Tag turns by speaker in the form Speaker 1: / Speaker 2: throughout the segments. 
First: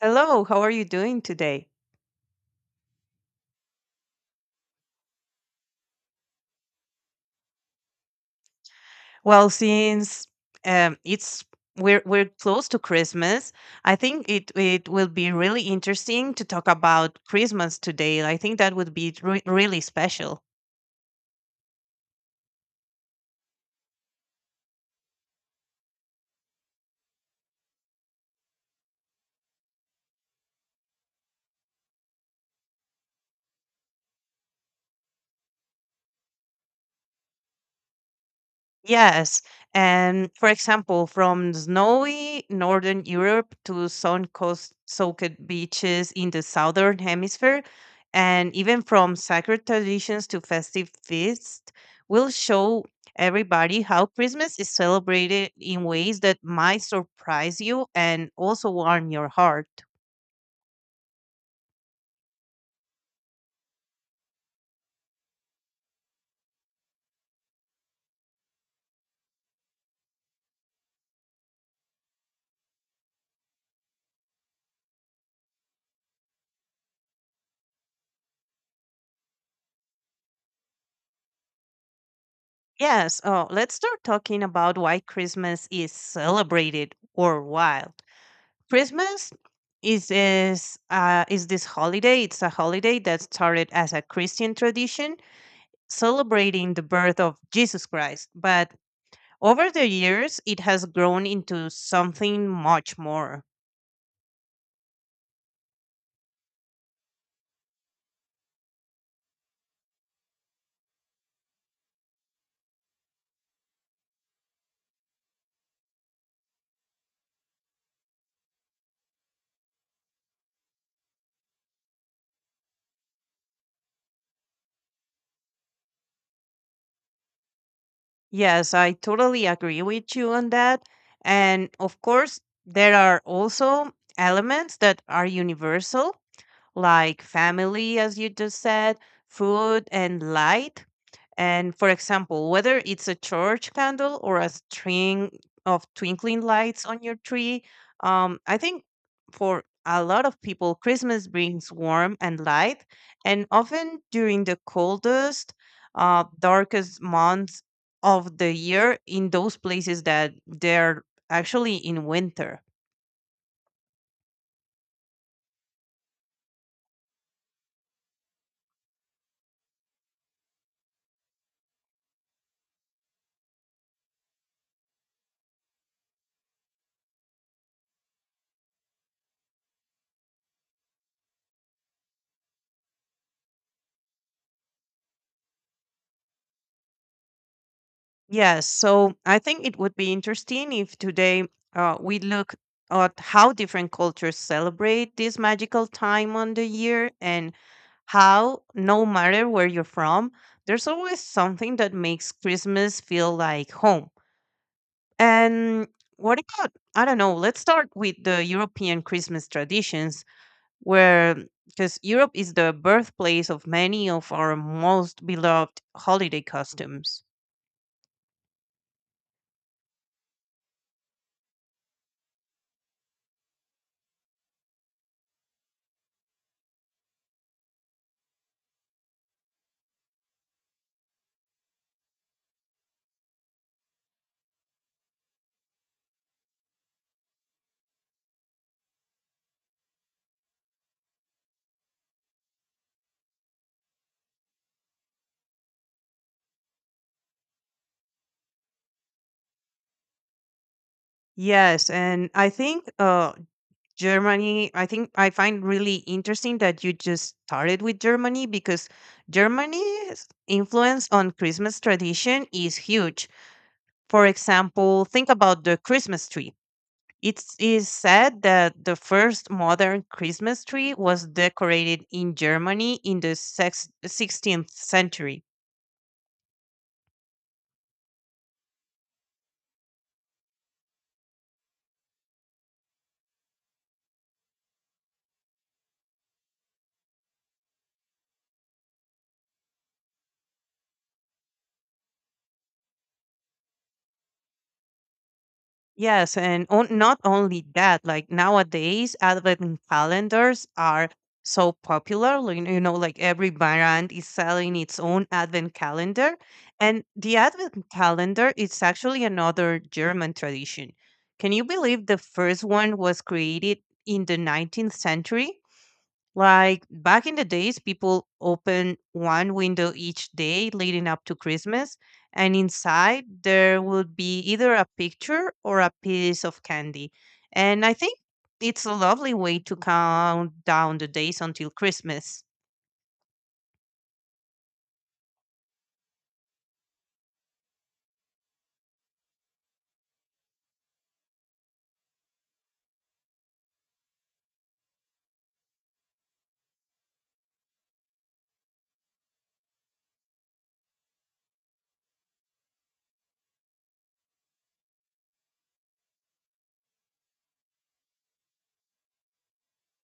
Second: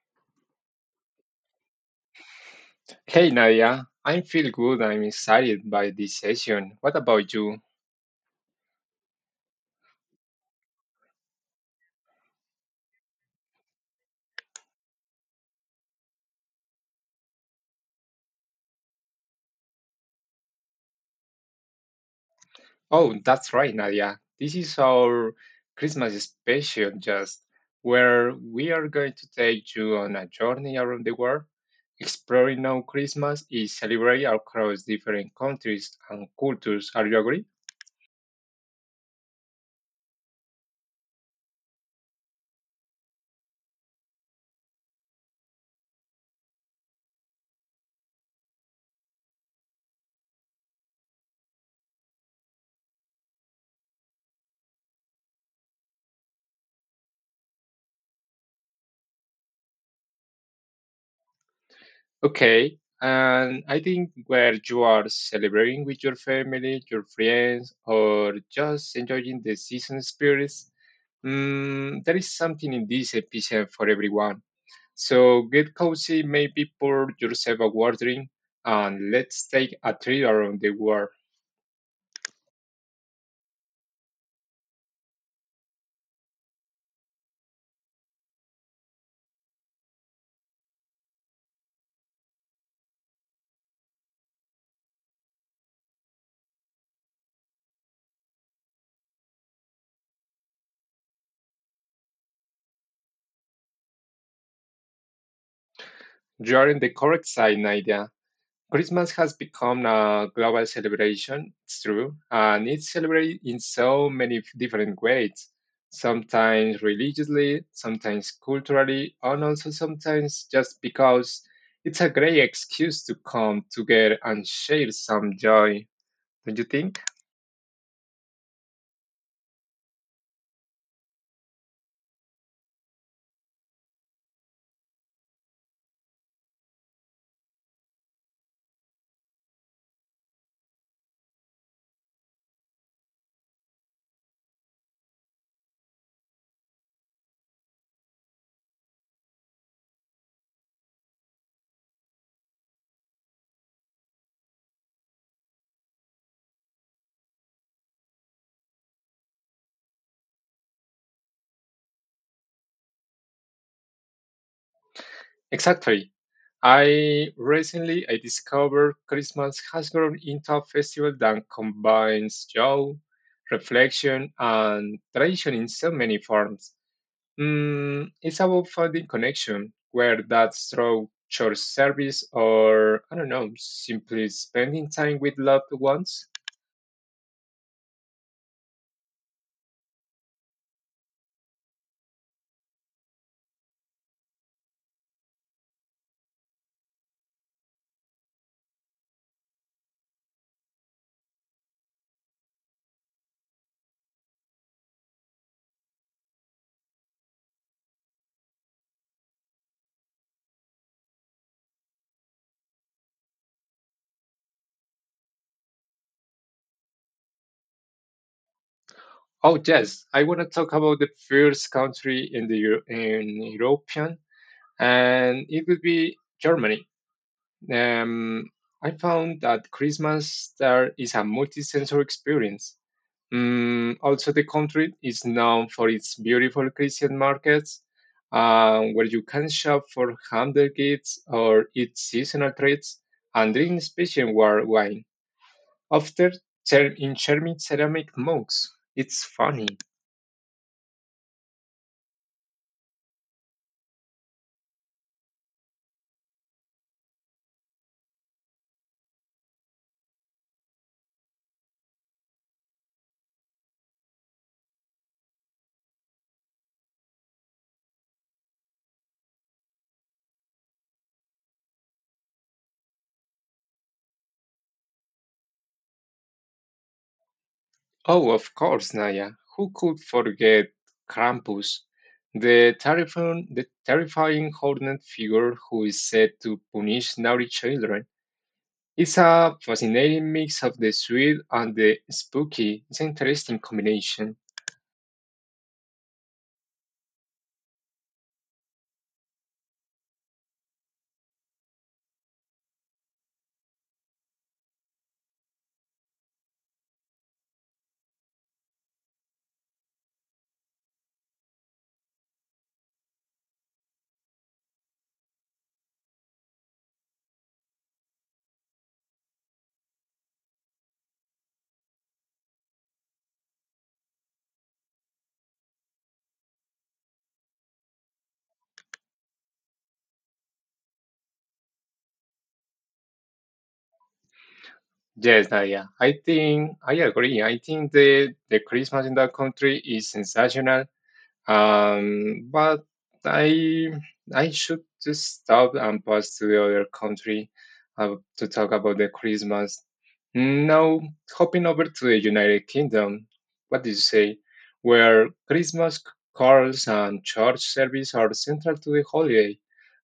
Speaker 1: Hello, how are you doing today?
Speaker 2: Hey Nadia, I feel good. I'm excited by this session. What about you?
Speaker 1: Well, since it's we're close to Christmas, I think it will be really interesting to talk about Christmas today. I think that would be really special.
Speaker 2: Oh, that's right, Nadia. This is our Christmas special, just where we are going to take you on a journey around the world, exploring how Christmas is celebrated across different countries and cultures. Are you agree?
Speaker 1: Yes. And for example, from snowy northern Europe to sun coast soaked beaches in the southern hemisphere, and even from sacred traditions to festive feasts, will show everybody how Christmas is celebrated in ways that might surprise you and also warm your heart.
Speaker 2: Okay. And I think where you are celebrating with your family, your friends, or just enjoying the season spirits, there is something in this episode for everyone. So get cozy, maybe pour yourself a water drink, and let's take a trip around the world.
Speaker 1: Yes, oh, let's start talking about why Christmas is celebrated worldwide. Christmas is this holiday. It's a holiday that started as a Christian tradition celebrating the birth of Jesus Christ, but over the years it has grown into something much more.
Speaker 2: You are in the correct side, Nadia. Christmas has become a global celebration, it's true, and it's celebrated in so many different ways, sometimes religiously, sometimes culturally, and also sometimes just because it's a great excuse to come together and share some joy, don't you think?
Speaker 1: Yes, I totally agree with you on that. And of course, there are also elements that are universal like family, as you just said, food, and light. And for example, whether it's a church candle or a string of twinkling lights on your tree, I think for a lot of people, Christmas brings warmth and light. And often during the coldest, darkest months of the year, in those places that they're actually in winter.
Speaker 2: Exactly. I discovered Christmas has grown into a festival that combines joy, reflection, and tradition in so many forms. It's about finding connection, where that's through church service or, I don't know, simply spending time with loved ones.
Speaker 1: Yes, so I think it would be interesting if today we look at how different cultures celebrate this magical time on the year and how, no matter where you're from, there's always something that makes Christmas feel like home. And what about, I don't know, let's start with the European Christmas traditions, where, because Europe is the birthplace of many of our most beloved holiday costumes.
Speaker 2: Oh, yes, I want to talk about the first country in European, and it would be Germany. Um, I found that Christmas there is a multi-sensory experience. Also, the country is known for its beautiful Christian markets, where you can shop for handmade goods or eat seasonal treats and drink special war wine, After, in charming ceramic mugs. It's funny.
Speaker 1: Yes, and I think Germany, I think I find really interesting that you just started with Germany because Germany's influence on Christmas tradition is huge. For example, think about the Christmas tree. It is said that the first modern Christmas tree was decorated in Germany in the 16th century.
Speaker 2: Oh, of course, Naya. Who could forget Krampus, the terrifying horned figure who is said to punish naughty children? It's a fascinating mix of the sweet and the spooky. It's an interesting combination.
Speaker 1: Yes, and on, not only that, like nowadays, advent calendars are so popular. You know, like every brand is selling its own advent calendar. And the advent calendar is actually another German tradition. Can you believe the first one was created in the 19th century? Like back in the days, people opened one window each day leading up to Christmas, and inside there would be either a picture or a piece of candy. And I think it's a lovely way to count down the days until Christmas.
Speaker 2: Yes, Nadia, I think I agree. I think the Christmas in that country is sensational. But I I should just stop and pass to the other country to talk about the Christmas. Now, hopping over to the United Kingdom, what do you say? Where Christmas carols and church service are central to the holiday,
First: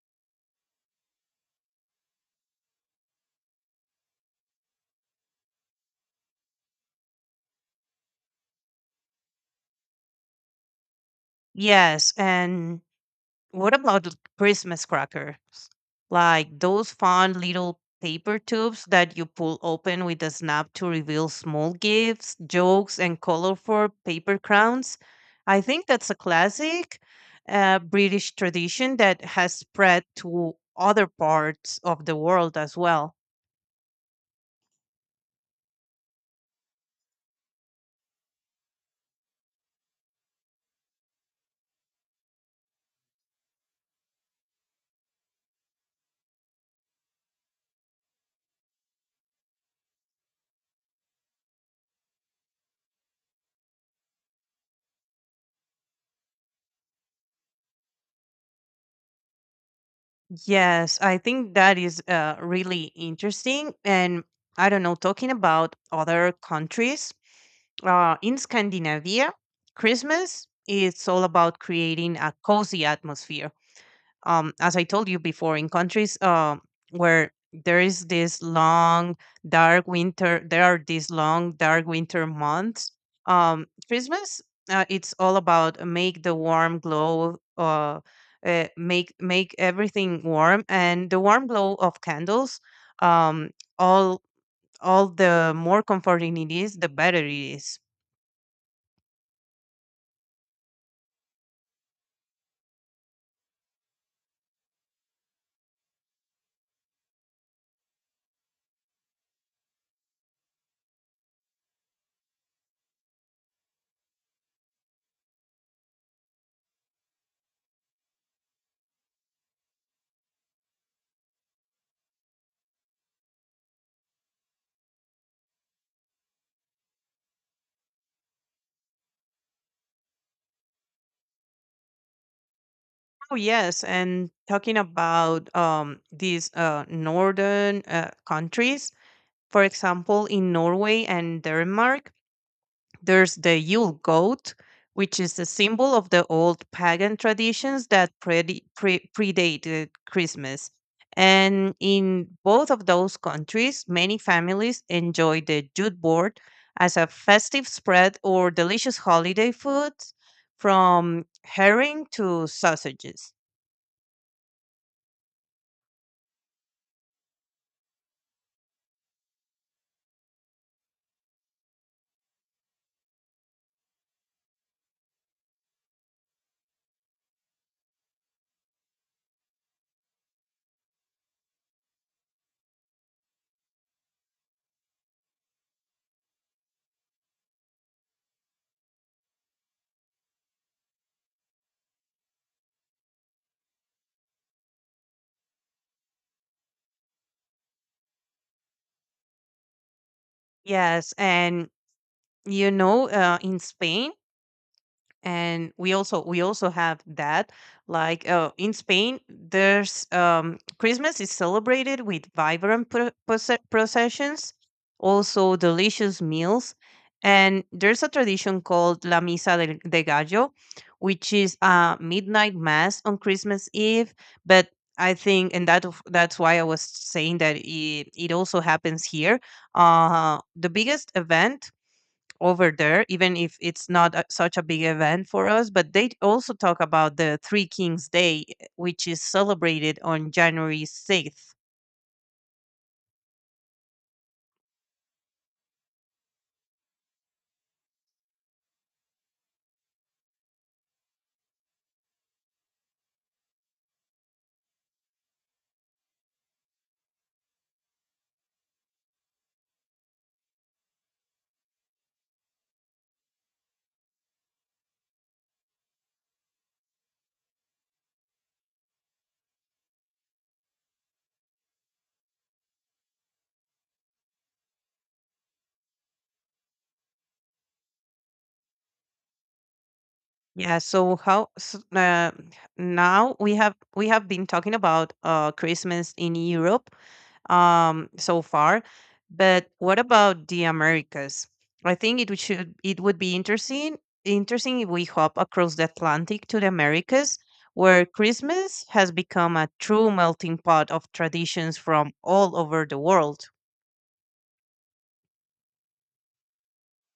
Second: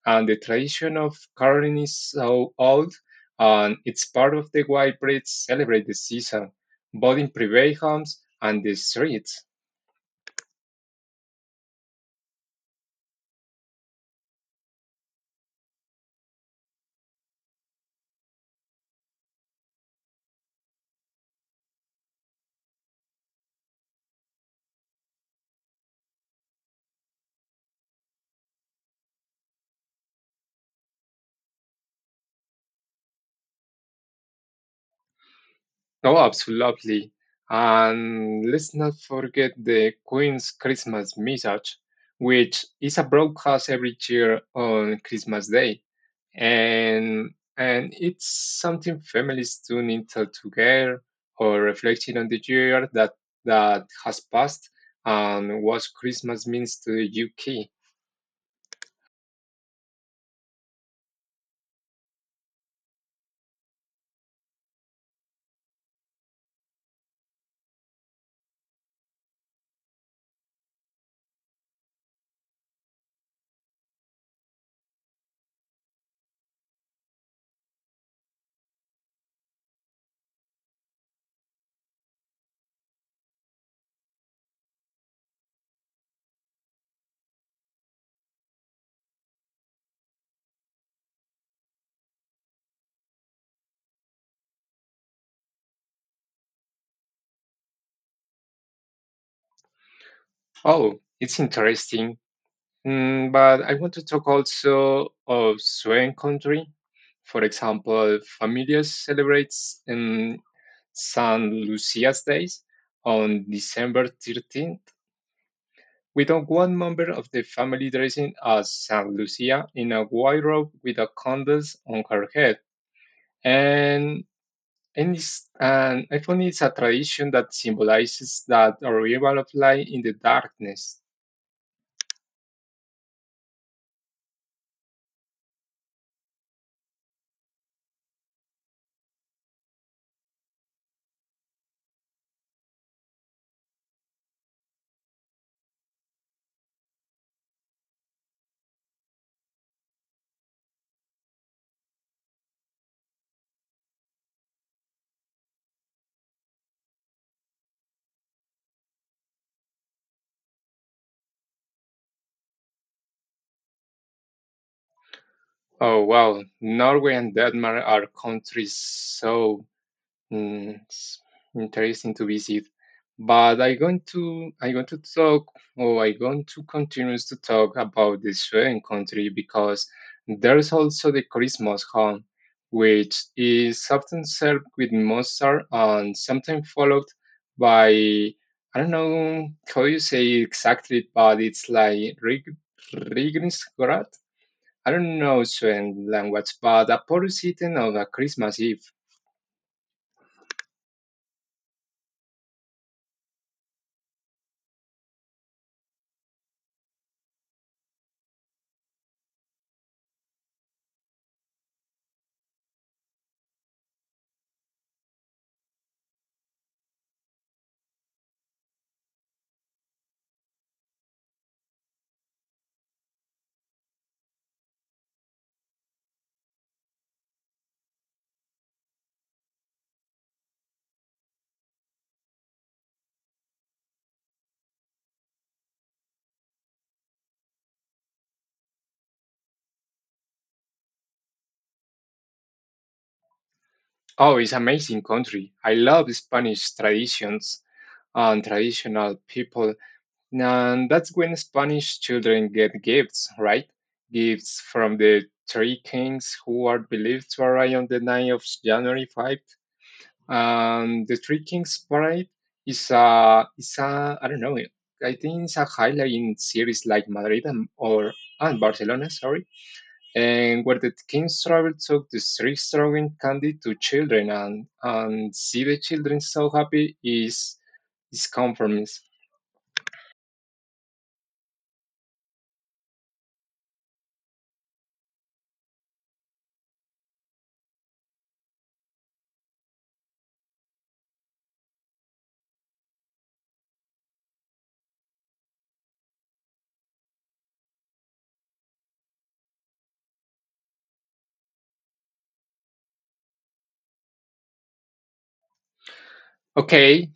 Speaker 2: and the tradition of caroling is so old, and it's part of the why Brits celebrate the season, both in private homes and the streets.
Speaker 1: Yes, and what about the Christmas cracker? Like those fun little paper tubes that you pull open with a snap to reveal small gifts, jokes, and colorful paper crowns. I think that's a classic British tradition that has spread to other parts of the world as well.
Speaker 2: Oh, absolutely. And let's not forget the Queen's Christmas Message, which is a broadcast every year on Christmas Day. And, and it's something families tune into together or reflecting on the year that has passed and what Christmas means to the UK.
Speaker 1: Yes, I think that is really interesting. And I don't know, talking about other countries, uh, in Scandinavia, Christmas is all about creating a cozy atmosphere. As I told you before, in countries where there is this long dark winter, there are these long dark winter months. Christmas, it's all about make the warm glow. Make everything warm and the warm glow of candles, um all the more comforting it is, the better it is.
Speaker 2: Oh, it's interesting. But I want to talk also of Swan country. For example, families celebrates in Saint Lucia's days on December 13th. We don't want member of the family dressing as Saint Lucia in a white robe with a candles on her head. And, and I find it's a tradition that symbolizes that arrival of light in the darkness.
Speaker 1: Oh yes, and talking about these northern countries, for example, in Norway and Denmark, there's the Yule goat, which is a symbol of the old pagan traditions that predated Christmas. And in both of those countries, many families enjoy the Jute board as a festive spread or delicious holiday foods, from herring to sausages.
Speaker 2: Oh wow, Norway and Denmark are countries so. It's interesting to visit. But I going to continue to talk about the Sweden country because there's also the Christmas home, which is often served with mustard and sometimes followed by I don't know how you say it exactly, but it's like rigrisgrat. I don't know Sweden language, but a porous eating on a Christmas Eve.
Speaker 1: Yes, and you know, in Spain, and we also have that. Like in Spain, there's Christmas is celebrated with vibrant processions, also delicious meals, and there's a tradition called La Misa del, de Gallo, which is a midnight mass on Christmas Eve. But I think, and that's why I was saying that it also happens here. The biggest event over there, even if it's not a, such a big event for us. But they also talk about the Three Kings Day, eh, which is celebrated on January 6th.
Speaker 2: Oh, it's amazing country. I love Spanish traditions and traditional people. And that's when Spanish children get gifts, right? Gifts from the three kings who are believed to arrive on the night of January 5th. And the three kings parade is a, I don't know, I think it's a highlight in cities like Madrid and Barcelona, sorry, and where the king's travel took distributing candy to children, and see the children so happy is comforting.
Speaker 1: Yeah, so how s now we have been talking about Christmas in Europe so far, but what about the Americas? I think it would be interesting if we hop across the Atlantic to the Americas, where Christmas has become a true melting pot of traditions from all over the world.
Speaker 2: Okay,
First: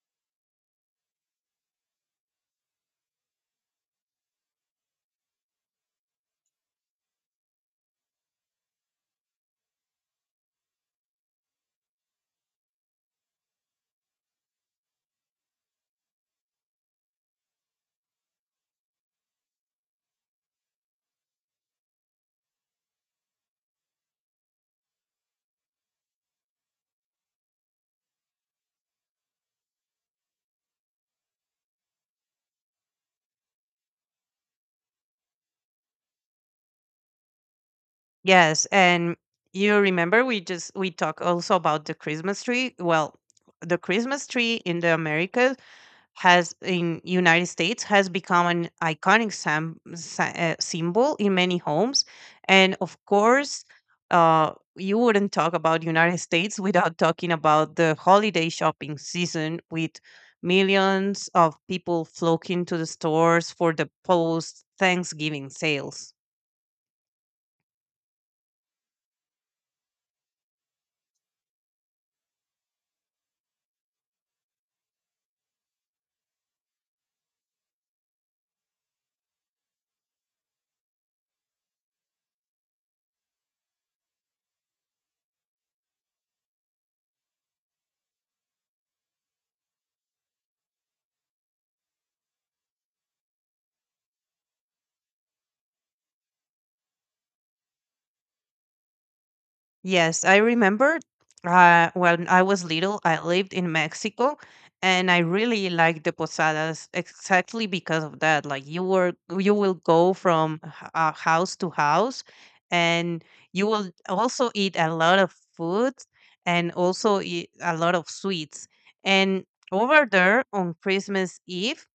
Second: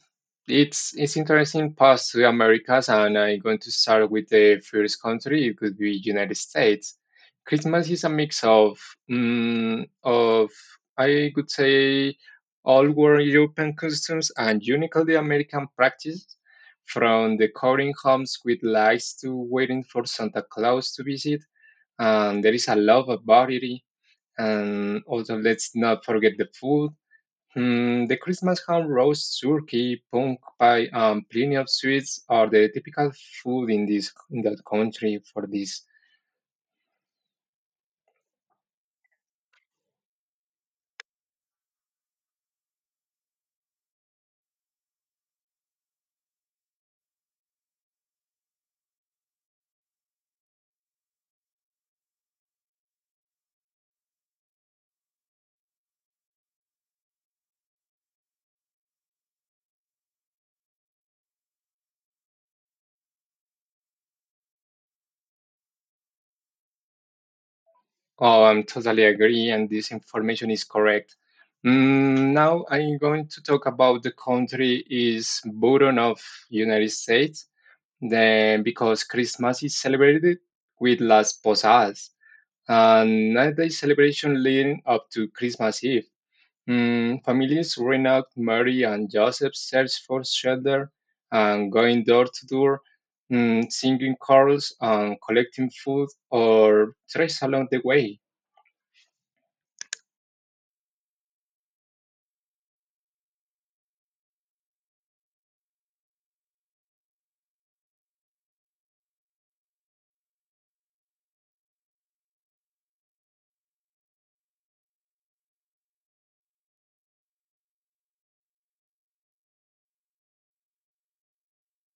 Speaker 2: it's interesting past to Americas, and I'm going to start with the first country. It could be United States. Christmas is a mix of mm, of I could say all were European customs and uniquely American practice, from decorating homes with lights to waiting for Santa Claus to visit. And there is a lot of variety. And also, let's not forget the food. The Christmas ham roast turkey, punk pie, and plenty of sweets are the typical food in that country for this.
Speaker 1: Yes, and you remember we talk also about the Christmas tree. Well, the Christmas tree in the Americas has in United States has become an iconic symbol in many homes, and of course, you wouldn't talk about United States without talking about the holiday shopping season with millions of people flocking to the stores for the post Thanksgiving sales.
Speaker 2: Oh, I'm totally agree, and this information is correct. Now I'm going to talk about the country is button of United States, then because Christmas is celebrated with Las Posadas, and 9-day celebration leading up to Christmas Eve. Families Reynald, Mary, and Joseph search for shelter and going door to door, singing carols and collecting food or trash along the way.
Speaker 1: Yes, I remember when I was little, I lived in Mexico and I really liked the posadas exactly because of that. Like you were, you will go from house to house and you will also eat a lot of food and also eat a lot of sweets. And over there on Christmas Eve,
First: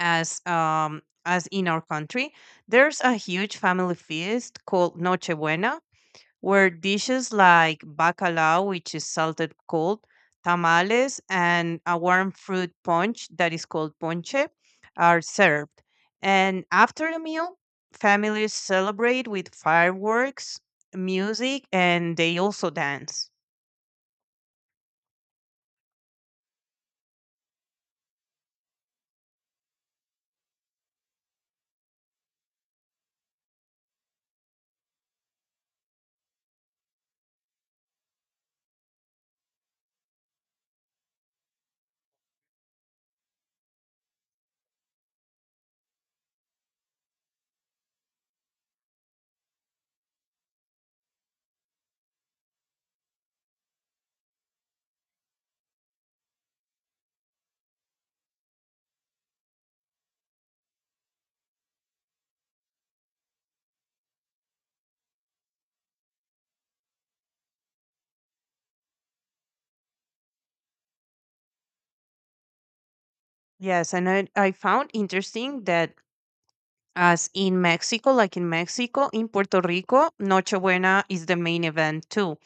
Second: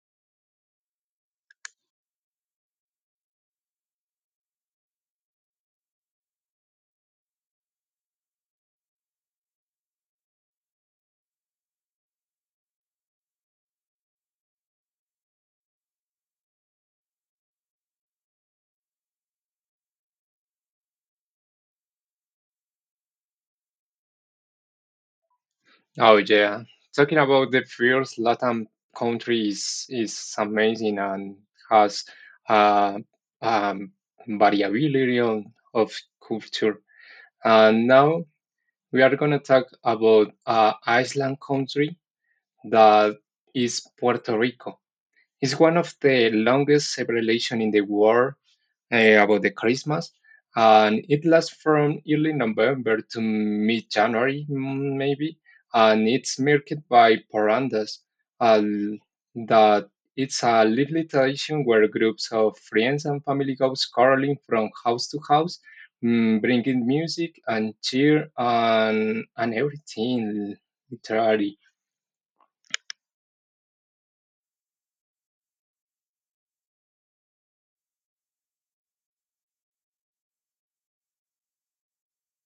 Speaker 1: as in our country, there's a huge family feast called Nochebuena where dishes like bacalao, which is salted cold, tamales, and a warm fruit punch that is called ponche are served. And after the meal, families celebrate with fireworks, music, and they also dance.
Speaker 2: Oh yeah, talking about the first Latin country is amazing and has uh, um, variability of culture. And now we are gonna talk about Iceland country, that is Puerto Rico. It's one of the longest celebration in the world about the Christmas, and it lasts from early November to mid January, maybe. And it's marked by parandas, uh, that it's a lively tradition where groups of friends and family goes caroling from house to house, bringing music and cheer and everything literally.
Speaker 1: Yes, and I found interesting that as in Mexico, like in Mexico, in Puerto Rico, Nochebuena is the main event too.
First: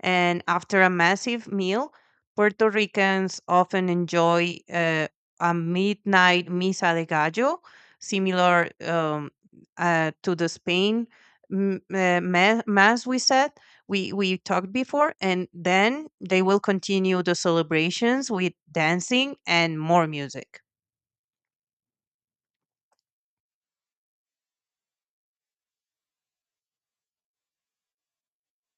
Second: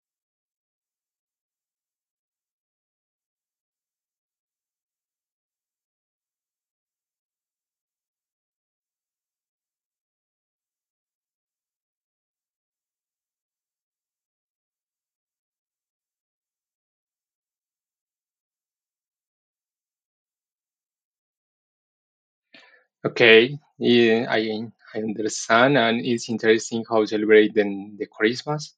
Speaker 1: And after a massive meal, Puerto Ricans often enjoy a midnight misa de gallo, similar to the Spain mass we said we talked before, and then they will continue the celebrations with dancing and more music.
Speaker 2: Okay, yeah, I understand, and it's interesting how celebrate the Christmas.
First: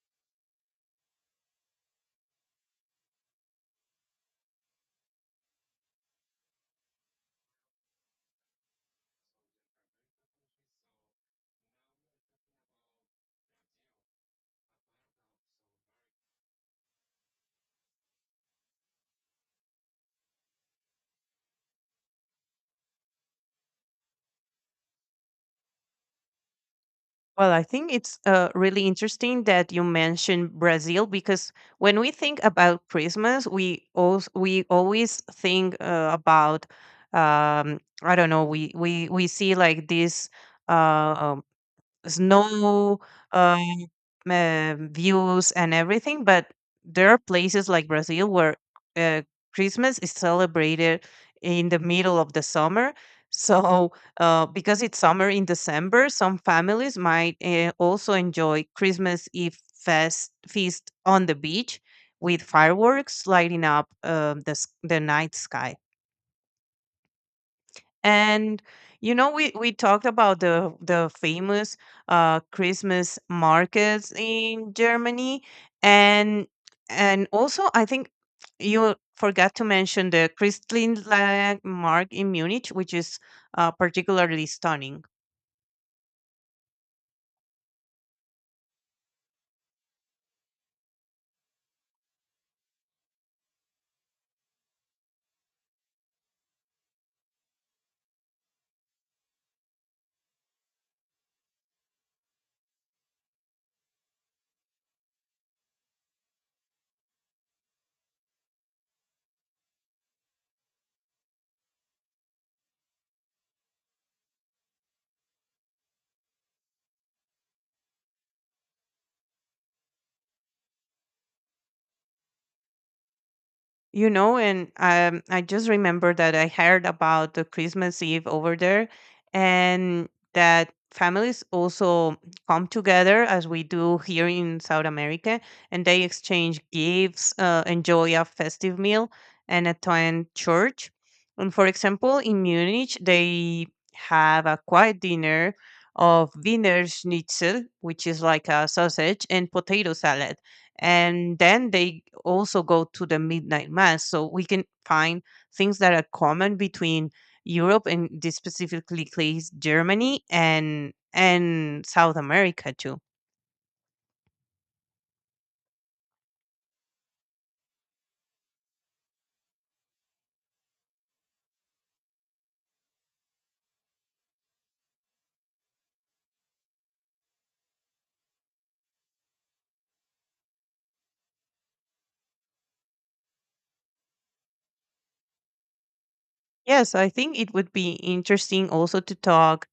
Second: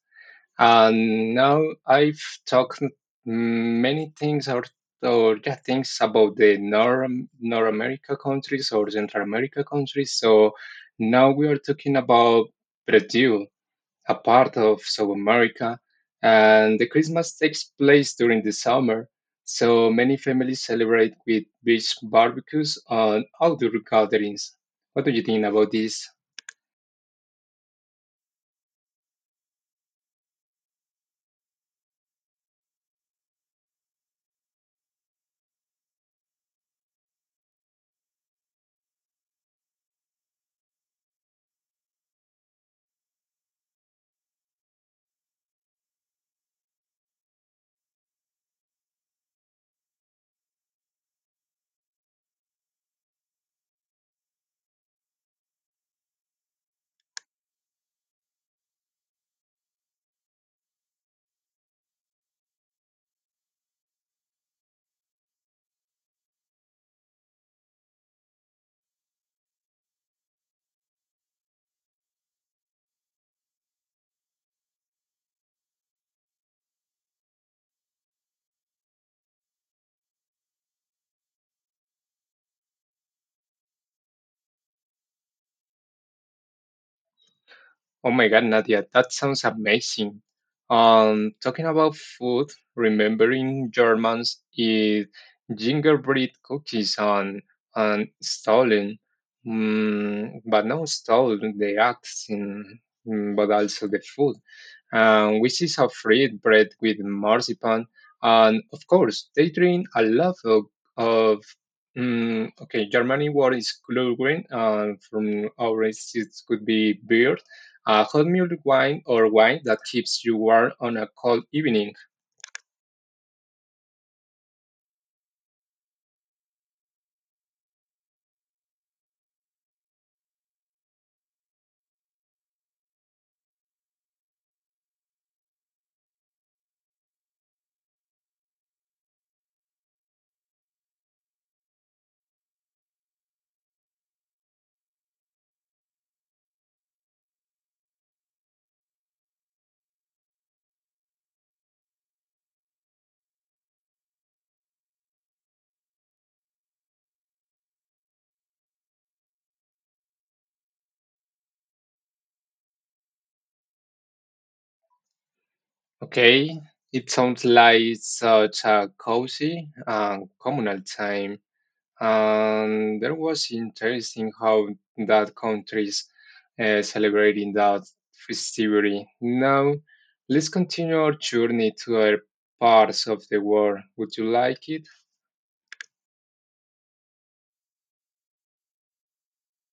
Speaker 2: And now I've talked many things or yeah, things about the North America countries or Central America countries. So now we are talking about Brazil a part of South America, and the Christmas takes place during the summer. So many families celebrate with beach barbecues and outdoor gatherings. What do you think about this?
Speaker 1: Well, I think it's really interesting that you mentioned Brazil because when we think about Christmas, we always think about I don't know we see like this. Uh, snow um, uh, views and everything. But there are places like Brazil where uh, Christmas is celebrated in the middle of the summer. So, because it's summer in December, some families might also enjoy Christmas Eve fest feast on the beach with fireworks lighting up the night sky. And you know, we talked about the famous Christmas markets in Germany, and also I think you forgot to mention the Christkindlmarkt in Munich, which is particularly stunning.
Speaker 2: Oh my God, Nadia, that sounds amazing. Talking about food, remembering Germans eat gingerbread cookies on Stalin, but not Stalin, the acts in, but also the food. Which is a fried bread with marzipan, and of course they drink a lot of okay, Germany, what is Glühwein, and from our it could be beer, a hot mulled wine or wine that keeps you warm on a cold evening.
Speaker 1: You know, and I just remember that I heard about the Christmas Eve over there, and that families also come together as we do here in South America, and they exchange gifts, enjoy a festive meal, and attend church. And for example, in Munich, they have a quiet dinner of Wiener Schnitzel, which is like a sausage and potato salad, and then they also go to the midnight mass, so we can find things that are common between Europe and this specifically case Germany and South America too.
Speaker 2: Okay, it sounds like such a cozy and communal time. And there was interesting how that countries celebrating that festivity. Now, let's continue our journey to other parts of the world. Would you like it?
Speaker 1: Yes, I think it would be interesting also to talk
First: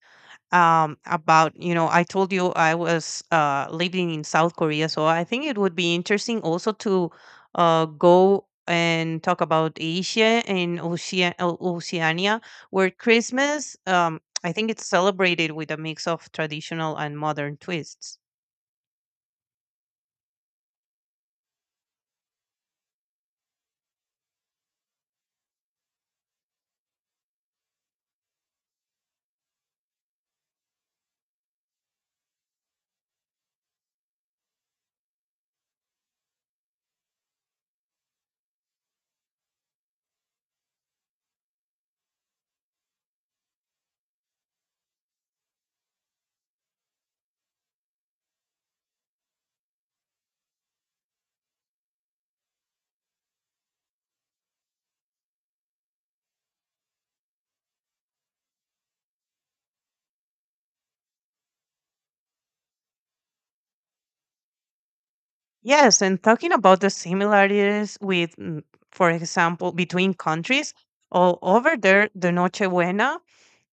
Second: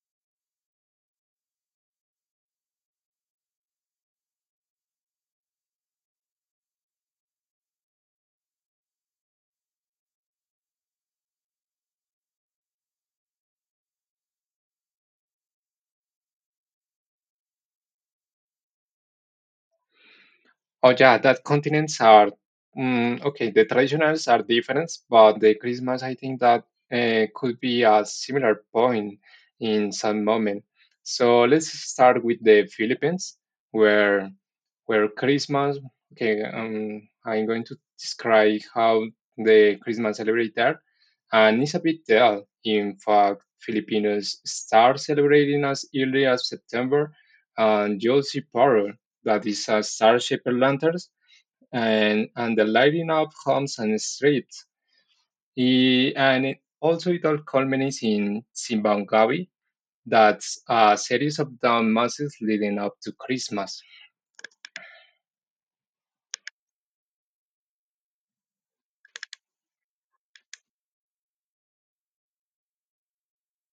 Speaker 1: about, you know, I told you I was living in South Korea, so I think it would be interesting also to go and talk about Asia and Oceania, where Christmas, I think, it's celebrated with a mix of traditional and modern twists.
Speaker 2: Oh yeah, that continents are okay. The traditionals are different, but the Christmas I think that could be a similar point in some moment. So let's start with the Philippines, where where Christmas. Okay, I'm going to describe how the Christmas celebrate there, and it's a big deal. In fact, Filipinos start celebrating as early as September, and you'll see power that is a star-shaped lanterns and the lighting up homes and streets. And it, also it all culminates in Simbangabi, that's a series of down masses leading up to Christmas.
Speaker 1: Yes, and talking about the similarities with for example between countries over there, the noche buena,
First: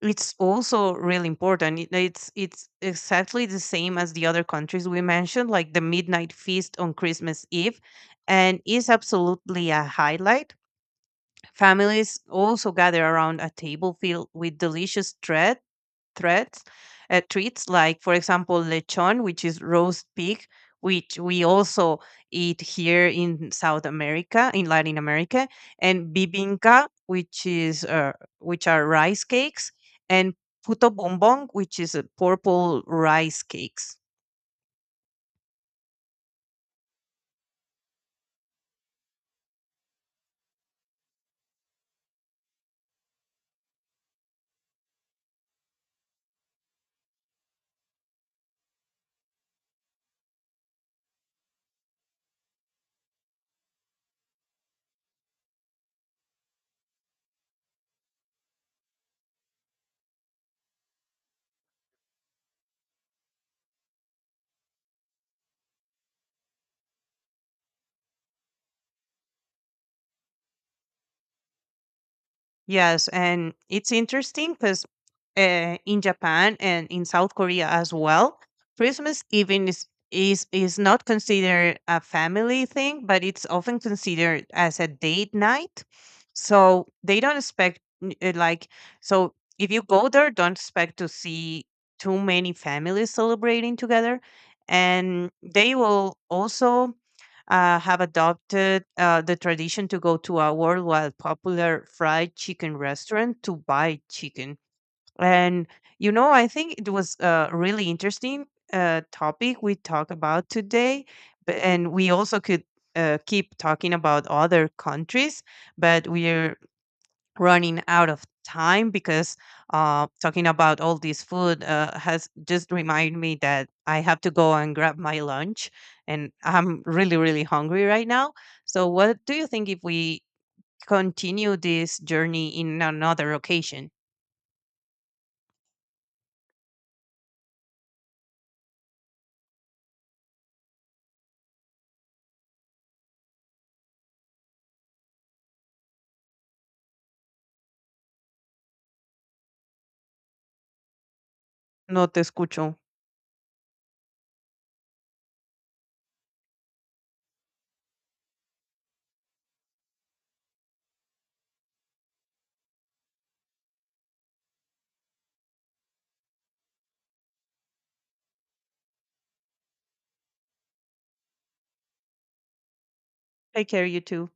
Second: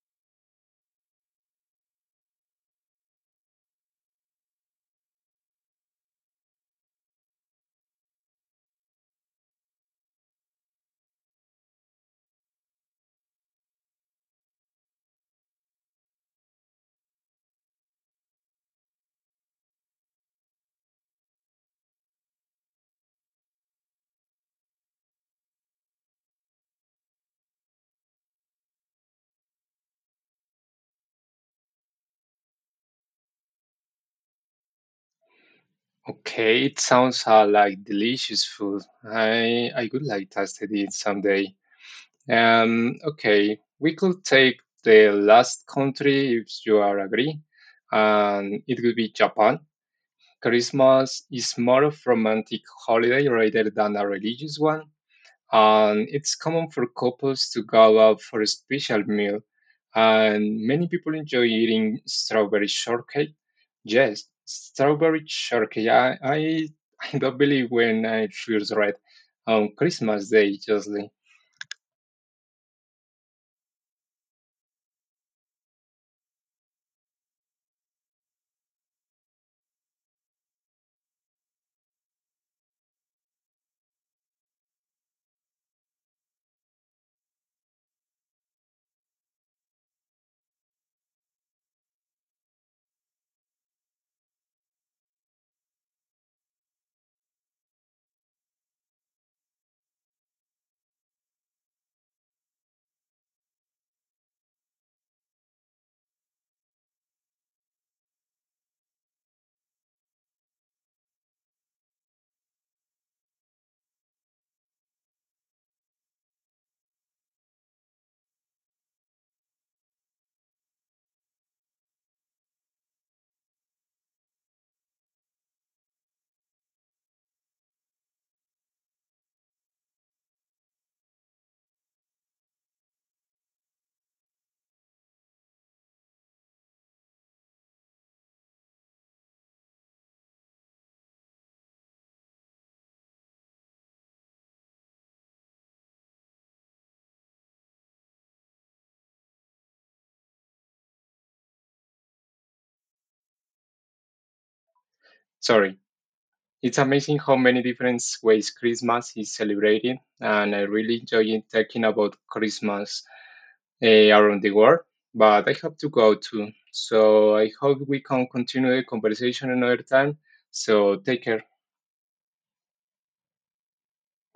Speaker 1: it's also really important. It's exactly the same as the other countries we mentioned, like the midnight feast on Christmas Eve, and is absolutely a highlight. Families also gather around a table filled with delicious threats, treats, like, for example, lechon, which is roast pig, which we also eat here in South America, in Latin America, and bibinca, which is which are rice cakes, and puto bombong, which is purple rice cakes.
Speaker 2: Okay, it sounds like delicious food. I would like to taste it someday. Okay, we could take the last country if you are agree, and it would be Japan. Christmas is more of romantic holiday rather than a religious one, and it's common for couples to go out for a special meal, and many people enjoy eating strawberry shortcake. Yes, strawberry shortcake. I, I don't believe when I first read on Christmas Day, Jocelyn.
Speaker 1: Yes, and it's interesting because in Japan and in South Korea as well, Christmas even is not considered a family thing, but it's often considered as a date night. So they don't expect so if you go there, don't expect to see too many families celebrating together, and they will also have adopted the tradition to go to a worldwide popular fried chicken restaurant to buy chicken. And, you know, I think it was a really interesting topic we talked about today. And we also could keep talking about other countries, but we're running out of time because talking about all this food has just reminded me that I have to go and grab my lunch, and I'm really, really hungry right now. So, what do you think if we continue this journey in another occasion? No te escucho.
Speaker 2: Sorry. It's amazing how many different ways Christmas is celebrated, and I really enjoy talking about Christmas around the world, but I have to go too. So I hope we can continue the conversation another time. So take care.
Speaker 1: Take care, you too.